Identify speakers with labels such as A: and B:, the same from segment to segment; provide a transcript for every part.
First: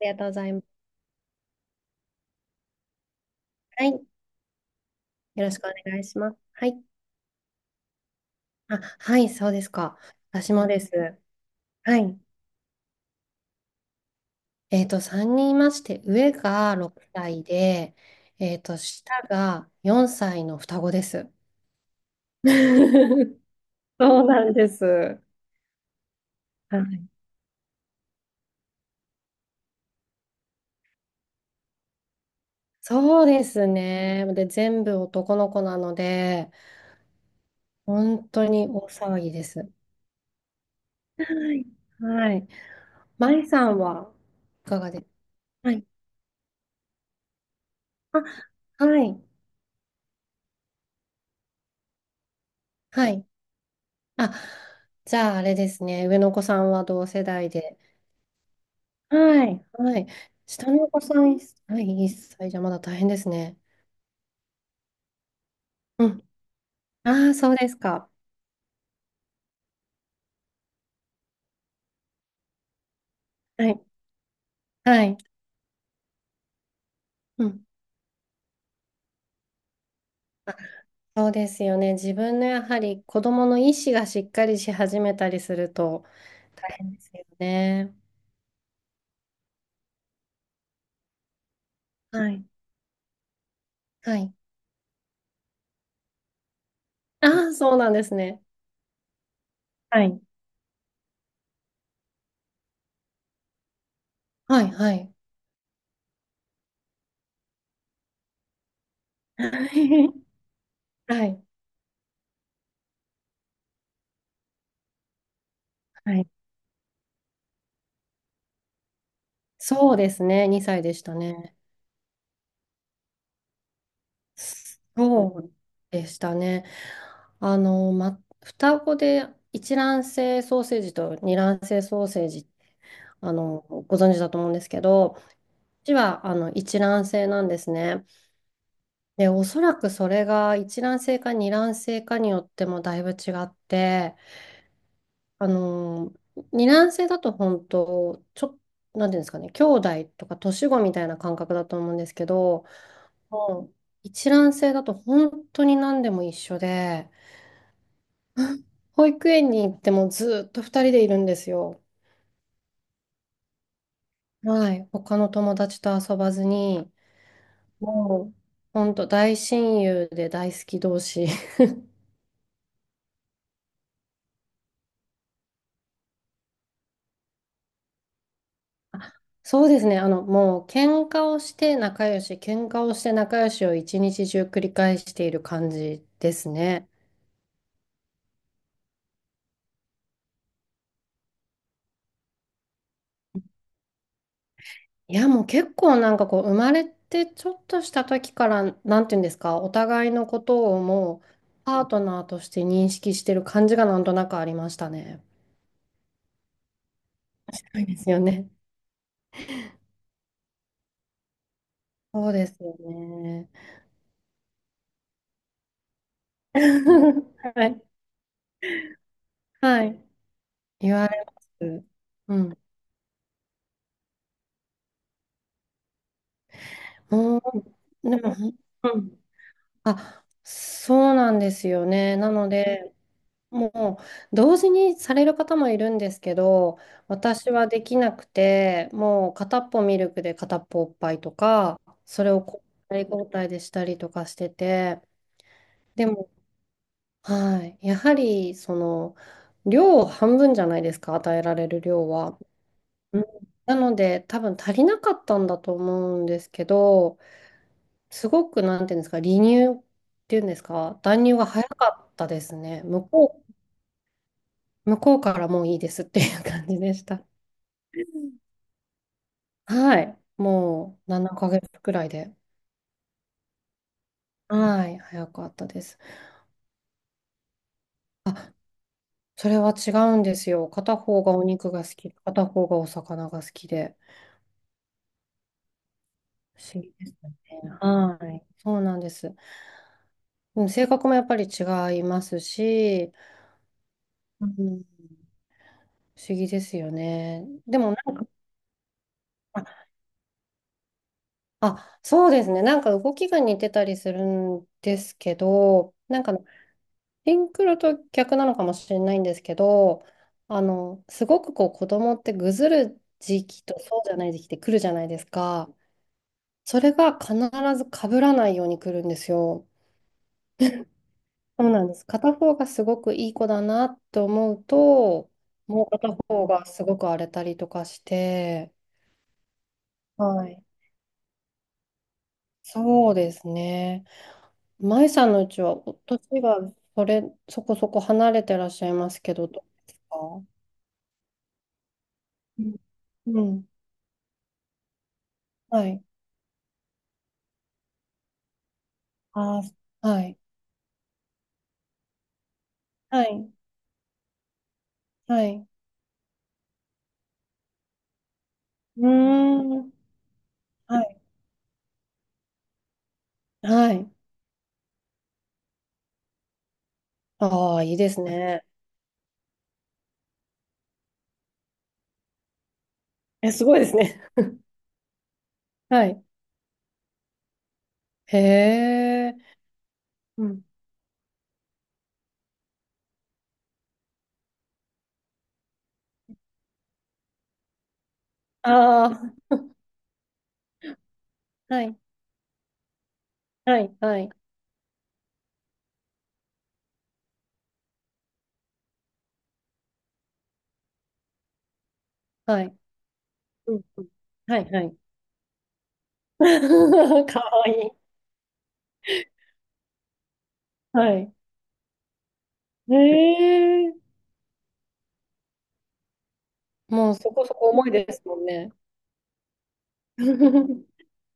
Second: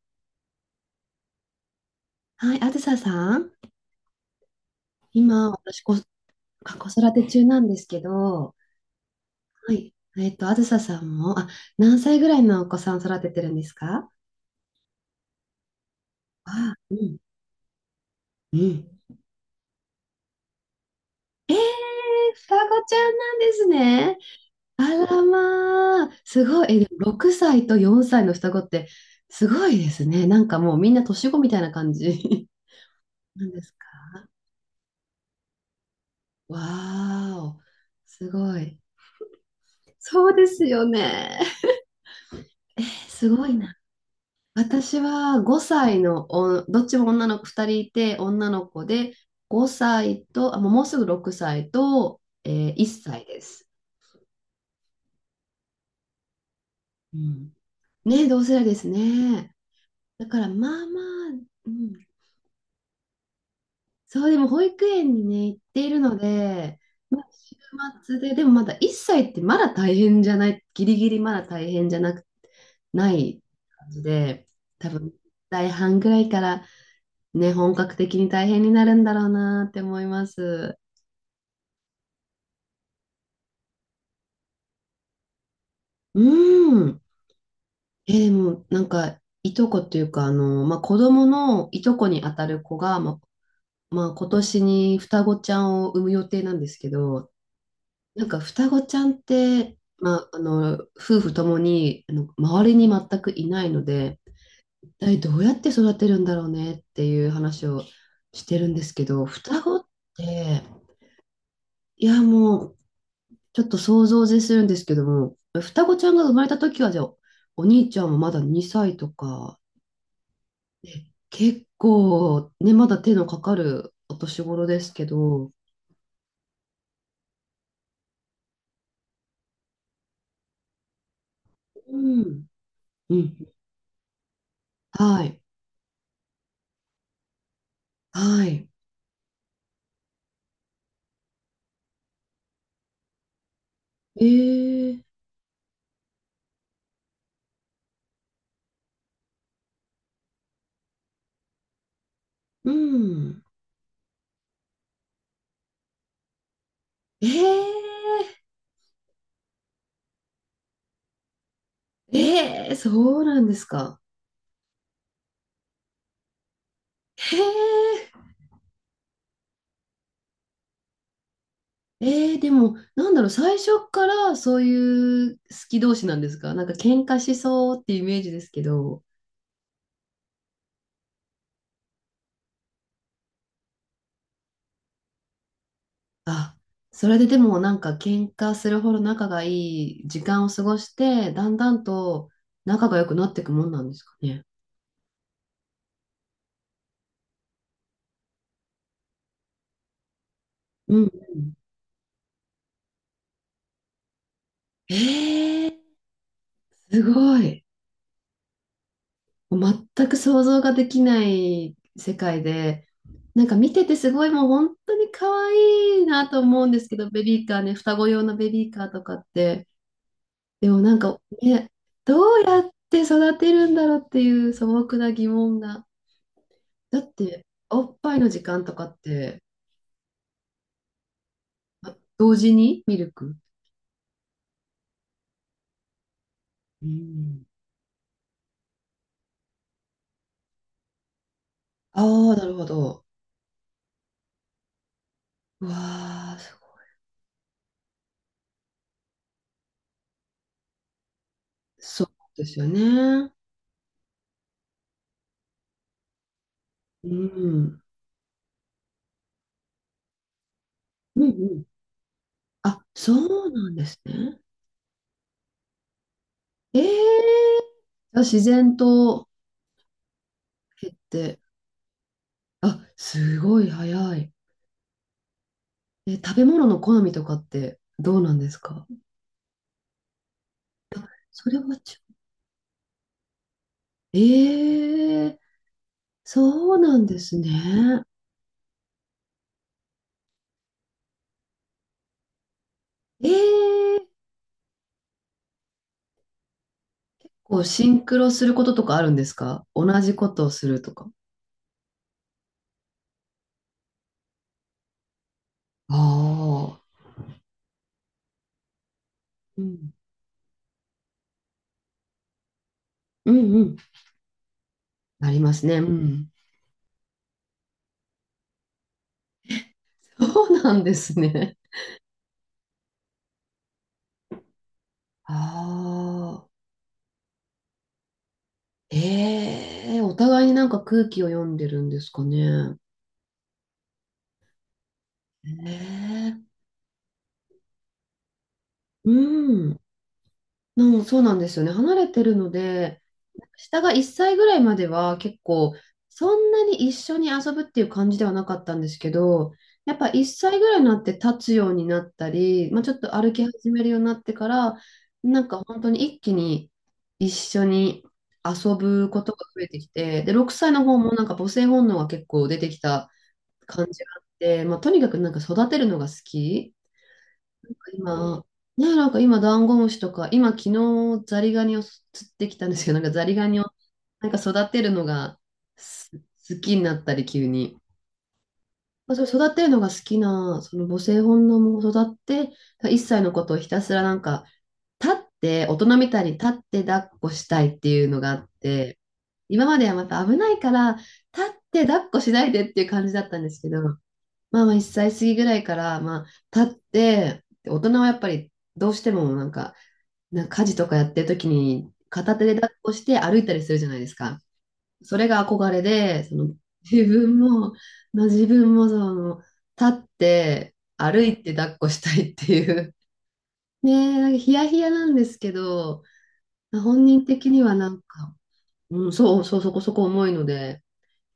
A: りがとうございます。
B: はい、あずささん、
A: はい。よろ
B: 今、
A: しくお願いします。はい。
B: 子育て中なんですけど、
A: あ、はい、そうです
B: はい、
A: か。私
B: あず
A: も
B: さ
A: で
B: さん
A: す。
B: も、
A: は
B: 何
A: い。
B: 歳ぐらいのお子さん育ててるんですか？
A: 3人いまして、上
B: あ、
A: が
B: う
A: 6
B: ん、
A: 歳で、
B: うん。
A: 下が4歳の双子です。
B: えー、双子ちゃんな んですね。
A: そうなんで
B: あ
A: す。は
B: らまあ、すごい、え、
A: い
B: でも6歳と4歳の双子って、すごいですね。なんかもうみんな年子みたいな感じ
A: そう で
B: なんで
A: す
B: すか？
A: ね。で、全部男の子なので、
B: わーお、
A: 本
B: す
A: 当
B: ご
A: に
B: い。
A: 大騒ぎです。
B: そうですよ
A: は
B: ね。
A: い。はい。
B: すご
A: 舞
B: い
A: さ
B: な。
A: んはいかが
B: 私
A: ですか？
B: は
A: はい。
B: 5歳のどっちも女の子2人いて、
A: あ、
B: 女の子
A: は
B: で
A: い。
B: 5歳と、もうすぐ6歳と、1
A: は
B: 歳
A: い。
B: です。
A: あ、じゃああれですね。上のお子さんは同
B: う
A: 世代
B: ん。
A: で。
B: ね、同世代です
A: は
B: ね。
A: い。はい。
B: だから
A: 下
B: ま
A: の
B: あ
A: お
B: ま
A: 子さ
B: あ、
A: ん、
B: う
A: はい、
B: ん、
A: 1歳じゃまだ大変ですね。
B: そう。でも、保育園にね、行っている
A: う
B: の
A: ん。
B: で、まあ、
A: ああ、そ
B: 週
A: うですか。
B: 末で、でもまだ1歳ってまだ大変じゃない、ギリギリまだ大変じゃなく、ない
A: はい。
B: 感じで、多
A: は
B: 分、
A: い。
B: 大半ぐらいから
A: う
B: ね、
A: ん。
B: 本格的に大変になるんだろうなって思います。
A: そうですよね。自分のやはり子供の意思がしっかりし始めたりすると
B: う
A: 大変で
B: ん。
A: すよね。
B: え、でも、なんか、いとこっていうか、あの、まあ、子供のいとこに
A: は
B: あた
A: い。
B: る子が、まあ、
A: は
B: 今
A: い。
B: 年に双子ちゃんを産む予定なんですけど、
A: ああ、そうなんです
B: なんか
A: ね。
B: 双子ちゃんって、
A: は
B: ま
A: い。
B: あ、あの、夫婦ともに、あの、周りに全くいないので、
A: はい。
B: 一
A: はい。
B: 体どうやって育てるんだろうねっていう話をしてるんですけど、双子っ て、
A: はい。
B: いや、もう、ちょっと想像を絶するんですけども、双子ちゃ
A: は
B: んが
A: い。
B: 生まれた時は、じゃあ、お兄ちゃんもまだ2歳とか、
A: そうですね。2歳でし
B: ね、
A: たね。
B: 結構、ね、まだ手のかかるお年頃ですけ
A: そ
B: ど、
A: うでしたね。あの、ま、双子で一卵性ソーセージと二卵性
B: う
A: ソーセー
B: ん、
A: ジ、
B: う
A: あ
B: ん、
A: の、ご存知だと思うんですけど、
B: はい、
A: うちはあの一卵性なんですね。
B: はい。
A: で、おそらくそれが一卵性か二卵性かによってもだいぶ違って、
B: えー、
A: あの、二卵性だと本当、なんていうんですかね、兄弟とか年子みたいな感覚だと思うんですけど、
B: うん。
A: もう一卵性だと本当に何でも一緒で、
B: えー、
A: 保育園に行ってもずっと二人でいるんですよ。
B: えー、そうなんですか。
A: はい、他の友達と遊ばずに、
B: へえ
A: もう、ほんと大親友で大好き同士。
B: えー、でも、なんだろう、最初からそういう好き同士なんですか？なんか喧嘩しそうっていうイメージですけど。
A: そうですね、あの、もう、喧嘩をして仲良し、喧嘩をして仲良しを一日中繰り返している感じです
B: あ、
A: ね。
B: それででもなんか喧嘩するほど仲がいい時間を過ごして、だんだんと仲が良くなっていくもんなんですかね。
A: いや、もう結構なんかこう、生まれてちょっとした時から、なんていうんですか、お互いのことを
B: うん
A: もう、
B: うん。
A: パートナーとして認識してる感じがなんとなくありました
B: え
A: ね。
B: ー、すごい。
A: そうですよね。
B: もう全く想像ができない世
A: そう
B: 界
A: ですよ
B: で、なん
A: ね。
B: か見ててすごいもう本当に可愛いなと思うん ですけど、ベビー
A: は
B: カーね、
A: い。
B: 双子用のベビーカーとかって。
A: はい。
B: でも
A: 言
B: なん
A: わ
B: か、
A: れま
B: ね、
A: す。
B: ど
A: う
B: う
A: ん。
B: やって育てるんだろうっていう素朴な疑問が。だっ
A: も
B: て、おっ
A: う、
B: ぱ
A: で
B: いの
A: も、
B: 時間とかっ
A: うん。
B: て、
A: あ、そうなんですよね。な
B: 同
A: の
B: 時に
A: で、
B: ミルク。
A: もう、同時にされる方もいるんですけど、
B: うん。
A: 私はできなくて、もう片っぽミルクで片っぽおっぱいとか、
B: あ
A: それ
B: あ、
A: を
B: なる
A: 交
B: ほ
A: 代
B: ど。
A: 交代でしたりとかしてて、
B: うわ
A: でも、
B: あ、すごい。
A: はい。やはり、その、量半分じゃないですか、与えられる
B: そう
A: 量は。
B: ですよ
A: うん
B: ね。
A: なので、多分足りなかったんだと思うんですけ
B: う
A: ど、
B: ん。
A: すごく、なんていうんですか、離乳っていうんですか、
B: う
A: 断
B: ん
A: 乳
B: う
A: が
B: ん。
A: 早かったですね。
B: あ、そうなんですね。
A: 向こうからもういいですっていう感じでした。
B: ええー、あ、自然と
A: はい。
B: 減っ
A: もう7
B: て。
A: ヶ月くらいで。
B: あ、すごい早い。
A: はい。早かったです。
B: え、食べ物の好みとかってどうなんですか？
A: それは違うんですよ。片
B: あ、
A: 方がお
B: それ
A: 肉
B: は
A: が好
B: ち
A: き、
B: ょ、
A: 片方がお魚が好きで。
B: ええー、
A: 不
B: そ
A: 思
B: う
A: 議
B: なん
A: です
B: で
A: ね。
B: すね。
A: はい。そうなんです。うん性格もやっぱり違いますし、
B: ええー、
A: うん、不思議ですよね。
B: こう、
A: で
B: シ
A: も
B: ン
A: なん
B: ク
A: か
B: ロすることとかあるんですか？同じことをするとか。
A: あ、そうですね。なんか動きが似てたりするんですけ
B: あ
A: ど、なんか
B: あ、
A: シンクロと逆なのかもしれないんですけ
B: うん。
A: ど、あの、すごくこう子供ってぐずる
B: う
A: 時
B: んう
A: 期
B: ん。
A: とそうじゃない時期って来るじゃないです
B: なります
A: か。
B: ね。うん。
A: それが必ず被らないように来るんですよ。
B: そうなんですね。
A: そうなんです。片方がすごくいい子だなと思うと、もう片
B: あ
A: 方
B: あ、
A: がすごく荒れたりとかして、
B: ええ、お互
A: は
B: いに
A: い。
B: なんか空気を読んでるんですかね。
A: そうですね。舞さんのうちは、お年
B: ええ、
A: がそれ、そこそこ離れてらっしゃいま
B: う
A: すけど、どう
B: ん。
A: ですか？
B: うん、そうなんですよね。離れてるの
A: うん
B: で、
A: うん。
B: 下が1歳ぐらいまでは結構、
A: はい。
B: そんなに一緒に遊ぶっていう感じではなかったんですけど、
A: あ
B: やっ
A: あ、
B: ぱ
A: は
B: 1
A: い。
B: 歳ぐらいになって立つようになったり、まあ、ちょっと
A: は
B: 歩き
A: い。
B: 始めるようになってから、
A: は
B: なんか
A: い。
B: 本当に一気に一緒に遊
A: う
B: ぶことが増え
A: ー
B: てき
A: ん。
B: て、で、6歳の方
A: は
B: も
A: い。
B: なんか母性本能が結構出てきた感
A: は
B: じ
A: い。
B: があって、まあ、とにかくなんか育てるのが好き。
A: ああ、いいです
B: 今、
A: ね。
B: ね、なんか今、ダンゴムシとか、今、昨日、ザリガニを釣ってきたんですけど、なんかザリガ
A: え、
B: ニ
A: す
B: を
A: ごいですね。
B: なんか育てるのが
A: は
B: す
A: い。
B: 好きになったり、急に。
A: へ
B: まあ、
A: え。
B: それ育てるのが好き
A: う
B: な、
A: ん。
B: その母性本能も育って、一歳のことをひたすらなんか、立って、大人みたいに立って抱っこしたいっていうのがあって、
A: あ
B: 今まではまた危ないから、立っ
A: あ、は
B: て
A: い。
B: 抱っこしないでっていう感じだったんですけ
A: は
B: ど、
A: い。はい。
B: まあまあ1歳過ぎぐらいから、まあ、立って、大人はやっぱりどうしてもなんか、家事とかやってる時に片手で
A: は
B: 抱
A: い。
B: っこして歩いたりす
A: う
B: る
A: ん。
B: じゃない
A: う
B: で
A: ん
B: すか。
A: はい。はい。
B: それが憧れで、その自 分
A: かわ
B: も、
A: いい。
B: の自分もその立って
A: は
B: 歩
A: い。
B: いて抱っこしたいってい
A: へ
B: う。ね
A: え。
B: え、なんかヒヤヒヤなんですけど、本
A: もう
B: 人
A: そこ
B: 的
A: そ
B: に
A: こ
B: は
A: 重
B: な
A: い
B: ん
A: です
B: か、
A: もんね。
B: うん、そうそう、そこそこ重いので、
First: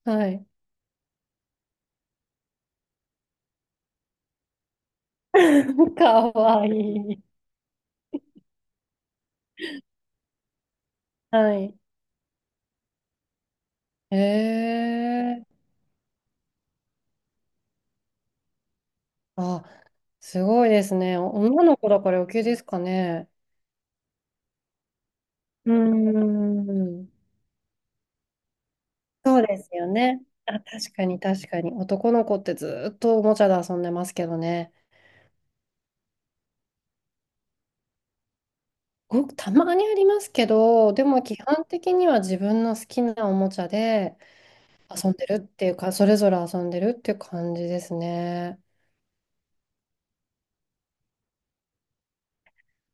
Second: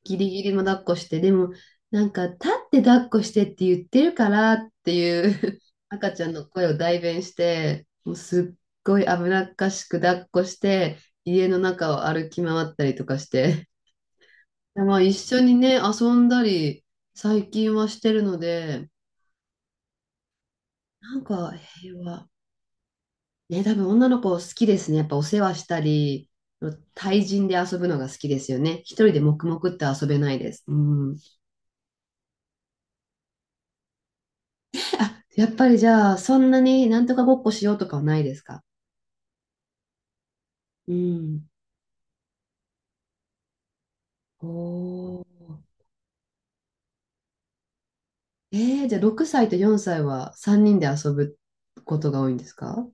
B: ギ
A: は
B: リギ
A: い。
B: リも抱っこして、でも、なんか、立って抱っこしてって言ってるからっていう 赤ちゃ
A: か
B: んの
A: わ
B: 声
A: い
B: を代弁
A: い。
B: して、もうすっごい危なっかしく抱っこして、家
A: は
B: の
A: い。
B: 中を歩き回ったりとかして、
A: へ
B: まあ一緒
A: え
B: にね、遊んだり、最近はしてるので、
A: あ、すごいです
B: な
A: ね。
B: んか
A: 女の子
B: 平
A: だから
B: 和。
A: 余計ですかね。
B: ね、多分女の子好きですね。やっぱお世話し
A: う
B: たり、
A: ーん。
B: 対人で遊ぶのが好きですよね。一人で
A: そう
B: 黙
A: で
B: 々
A: す
B: って
A: よ
B: 遊べ
A: ね。
B: ないで
A: あ、
B: す。う
A: 確か
B: ん。
A: に確かに。男の子ってずっとおもちゃで遊んでますけどね。
B: あ、やっぱりじゃあ、そんなになんとかごっこしようとかはないですか？
A: ごくたまにありますけど、
B: う
A: でも基
B: ん。
A: 本的には自分の好きなおもちゃで遊ん
B: お
A: でるってい
B: ー。
A: うか、それぞれ遊んでるっていう感じですね。
B: えー、じゃあ6歳と4歳は3人で遊ぶことが多いんですか？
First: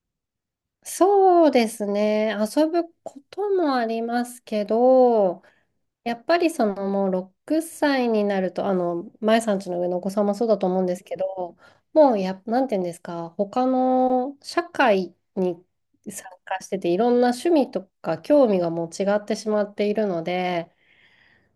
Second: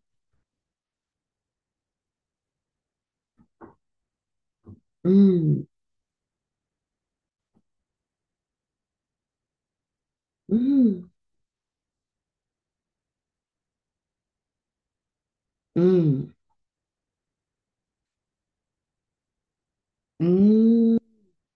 A: そうですね。遊ぶこともありますけ
B: う
A: ど、
B: ん。
A: やっぱりそのもう6歳になると、あの、まえさんちの上のお子さんもそう
B: う
A: だと思うんです
B: ん。
A: けど、もうや、なんていうんですか、他の社会に
B: う
A: 参
B: ん。
A: 加してて、いろんな趣味とか興味がもう違ってしまっているの
B: う
A: で、
B: ん。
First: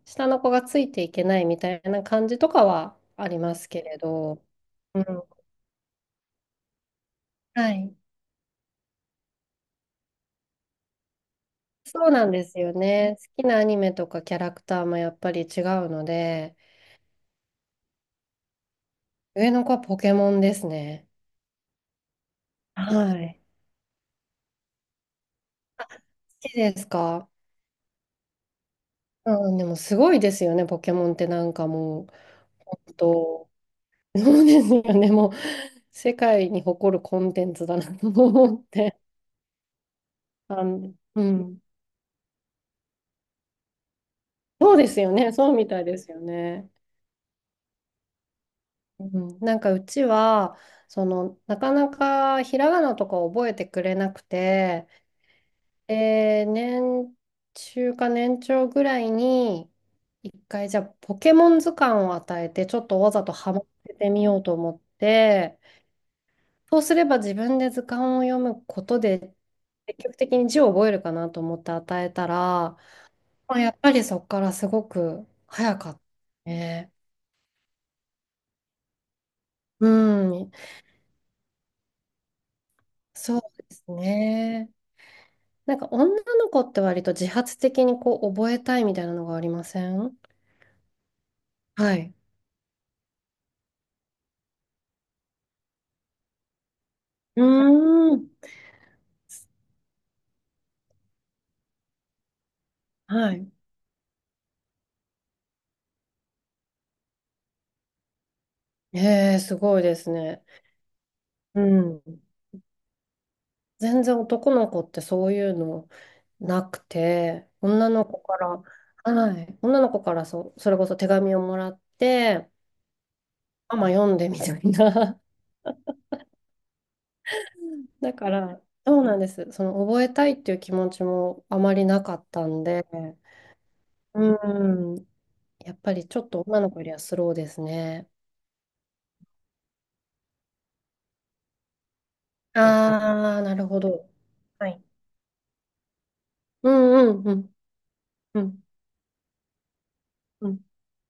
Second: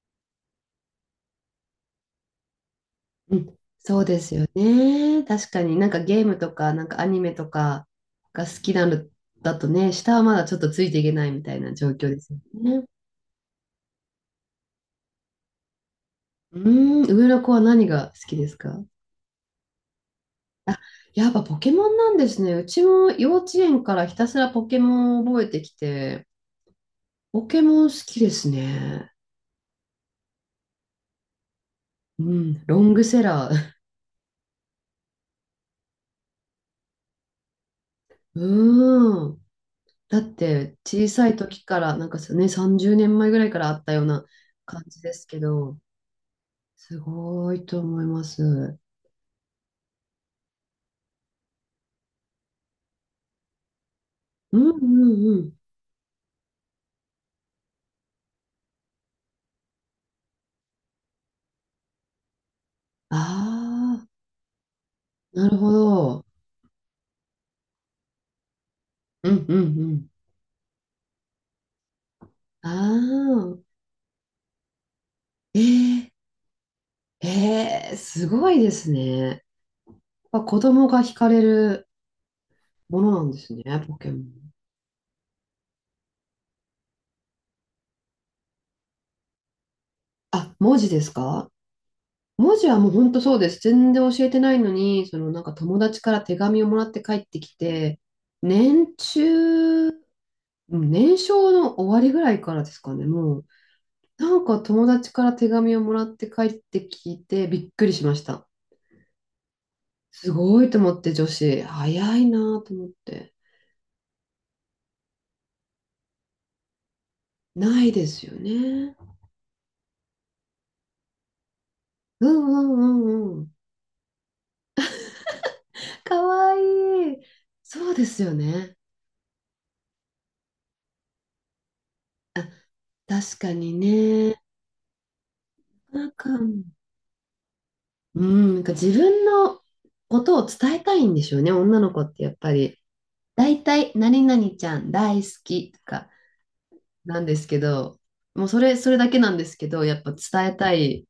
A: 下の子がついていけないみたいな感じとかはあ
B: う
A: りま
B: ん
A: すけれ
B: そうです
A: ど、
B: よ
A: うん、
B: ね。確かになんかゲームとか、なんかアニメと
A: は
B: か
A: い。
B: が好きなのだとね、下はまだちょっとついていけないみたいな状
A: そ
B: 況
A: う
B: で
A: なん
B: すよ
A: ですよ
B: ね。
A: ね。好きなアニメとかキャラクターもやっぱり違うので、
B: うん。上の子は何が好きですか？
A: 上の子はポケモンです
B: あ、
A: ね。
B: やっぱポケモンなんですね。うちも
A: は
B: 幼
A: い。
B: 稚園からひたすらポケモンを覚えてきて、
A: 好きですか？
B: ポケモン好きですね。
A: うん、でもすごいですよね、ポケモンってなんかもう、
B: うん、ロ
A: 本
B: ングセラ
A: 当、
B: ー。
A: そうですよね、もう、世界に誇るコンテンツだなと 思って。
B: うーん。だっ
A: あ
B: て
A: の、
B: 小
A: う
B: さい
A: ん。
B: 時から、なんかね、30年前ぐらいからあったような
A: そう
B: 感
A: です
B: じ
A: よ
B: です
A: ね、
B: け
A: そうみ
B: ど、
A: たいですよね。
B: すごいと思います。うん
A: うん、なんかうちは、その、なかなかひらがなとか覚えてくれなく
B: う
A: て、
B: んうん。
A: 年中か年長ぐらいに、一回じゃあポケモン図鑑を与えて、ちょっとわざとハマって
B: あ
A: てみようと思っ
B: あ、なる
A: て、
B: ほど。
A: そうすれば自分で図鑑を読むこと
B: う
A: で、
B: んうんう
A: 積
B: ん。
A: 極的に字を覚えるかなと思って与えたら、
B: あ
A: まあ、や
B: あ、
A: っぱりそこからすごく
B: え
A: 早かった
B: ー、
A: ね。
B: えー、すごいですね。
A: う
B: やっぱ
A: ん、
B: 子供が惹かれるものなんで
A: そう
B: すね、
A: です
B: ポケモン。
A: ね。なんか女の子って割と自発的にこう覚えたいみたいなのがありません？
B: あ、文字ですか？
A: はい。
B: 文字はもう本当そうです。全然教えてないのに、そのなんか友達から手紙をもらって帰って
A: う
B: きて、
A: ーん。
B: 年中、うん、年少の終わりぐらいからですかね、
A: は
B: もう。
A: い。
B: なんか友達から手紙をもらって帰ってきてびっくりしました。
A: へえ、すごいです
B: す
A: ね。
B: ごいと思って、女
A: う
B: 子。
A: ん。
B: 早いなと思って。
A: 全然男の子ってそういうのなくて、
B: な
A: 女
B: い
A: の
B: で
A: 子
B: すよ
A: から、
B: ね。
A: はい、女の子からそれこそ手紙をもらっ
B: うん
A: て、
B: うんうんうん。
A: ママ読んでみたいな。
B: かわいい。そう で
A: だ
B: す
A: か
B: よ
A: ら、
B: ね。
A: そうなんです。その覚えたいっていう気持ちもあまりなかったんで、
B: 確かにね。
A: うん、やっぱ
B: な
A: り
B: ん
A: ちょ
B: か、
A: っと女の子よりはスローですね。
B: うん、なんか自分のことを伝えたいんでしょうね、女の子ってやっぱり。
A: ああ、
B: だ
A: な
B: い
A: る
B: た
A: ほ
B: い
A: ど。
B: 何々ち
A: は
B: ゃ
A: い。
B: ん大好きとか
A: うん
B: な
A: うん
B: ん
A: う
B: です
A: ん
B: けど、
A: う
B: もうそ
A: ん
B: れ、それだけなんですけど、やっぱ伝
A: う
B: え
A: ん。
B: たい、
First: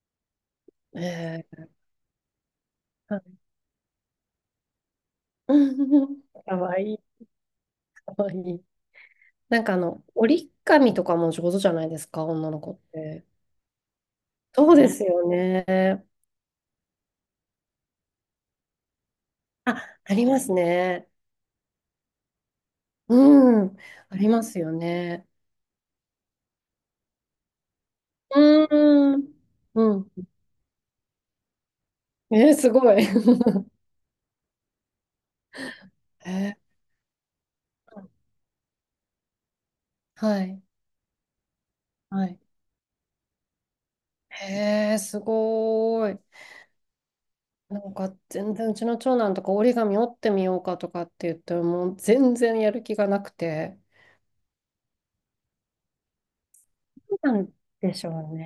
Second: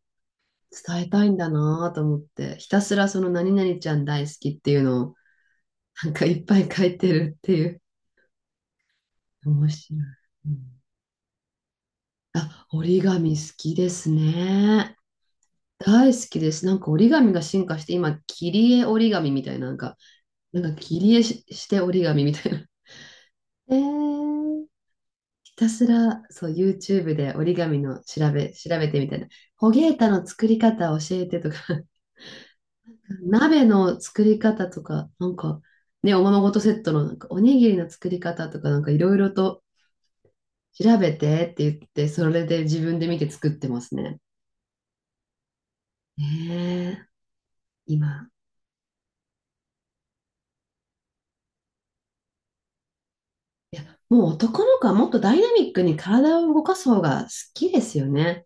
B: 伝えたいん
A: え
B: だ
A: え
B: なぁと思って、ひたすらその何々ちゃん大好きっていうのを、なんかい っ
A: か
B: ぱい
A: わ
B: 書
A: い
B: いて
A: い、
B: るっていう。
A: かわいい。なん
B: 面
A: かあ
B: 白い。
A: の、折
B: う
A: り
B: ん、
A: 紙とかも上手じゃないですか、女の
B: あ、
A: 子っ
B: 折り
A: て。
B: 紙好きです
A: そうで
B: ね。
A: すよね。
B: 大好きです。なんか折り紙が進化して、今、切り絵折り紙みたいな、なんか、
A: あ、あります
B: なんか切
A: ね。
B: り絵し、して折り紙みたいな。
A: う
B: え
A: ん、あります
B: ー、
A: よね。
B: ひたすら、そう、YouTube で折り紙の
A: う
B: 調べてみた
A: ー
B: い
A: ん、
B: な。ホ
A: う
B: ゲータ
A: ん。
B: の作り方教えてとか、
A: えー、すごい。
B: 鍋 の作り方とか、なんか、ね、おままご
A: え
B: とセットのなんかおにぎりの
A: ー、
B: 作り方とか、なんかいろいろと
A: はい、
B: 調べてって言って、
A: は
B: そ
A: い。
B: れで自分で見て作ってますね。
A: へえ、すごーい。
B: ねえー、
A: なんか
B: 今。
A: 全然うちの長男とか折り紙折ってみようかとかって言ってもう全然やる気がなくて。
B: いや、もう男の子はもっとダイナミックに体を動かす方が好
A: なん
B: きで
A: で
B: す
A: し
B: よ
A: ょう
B: ね。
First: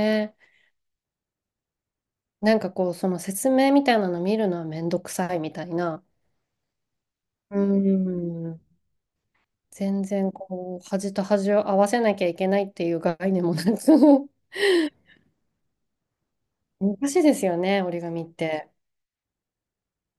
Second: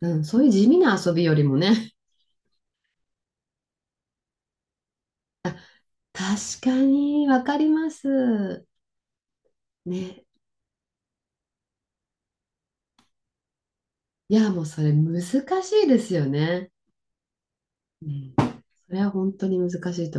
B: うん、そういう地味な遊びよりもね。
A: なんかこう、その説明みたいなの見るのはめんどくさいみたいな。
B: 確かに、わ
A: う
B: か
A: ー
B: ります。
A: ん。全
B: ね。
A: 然こう、端と
B: いや、もうそれ難しいですよね。うん。それは本当に難しいと思います。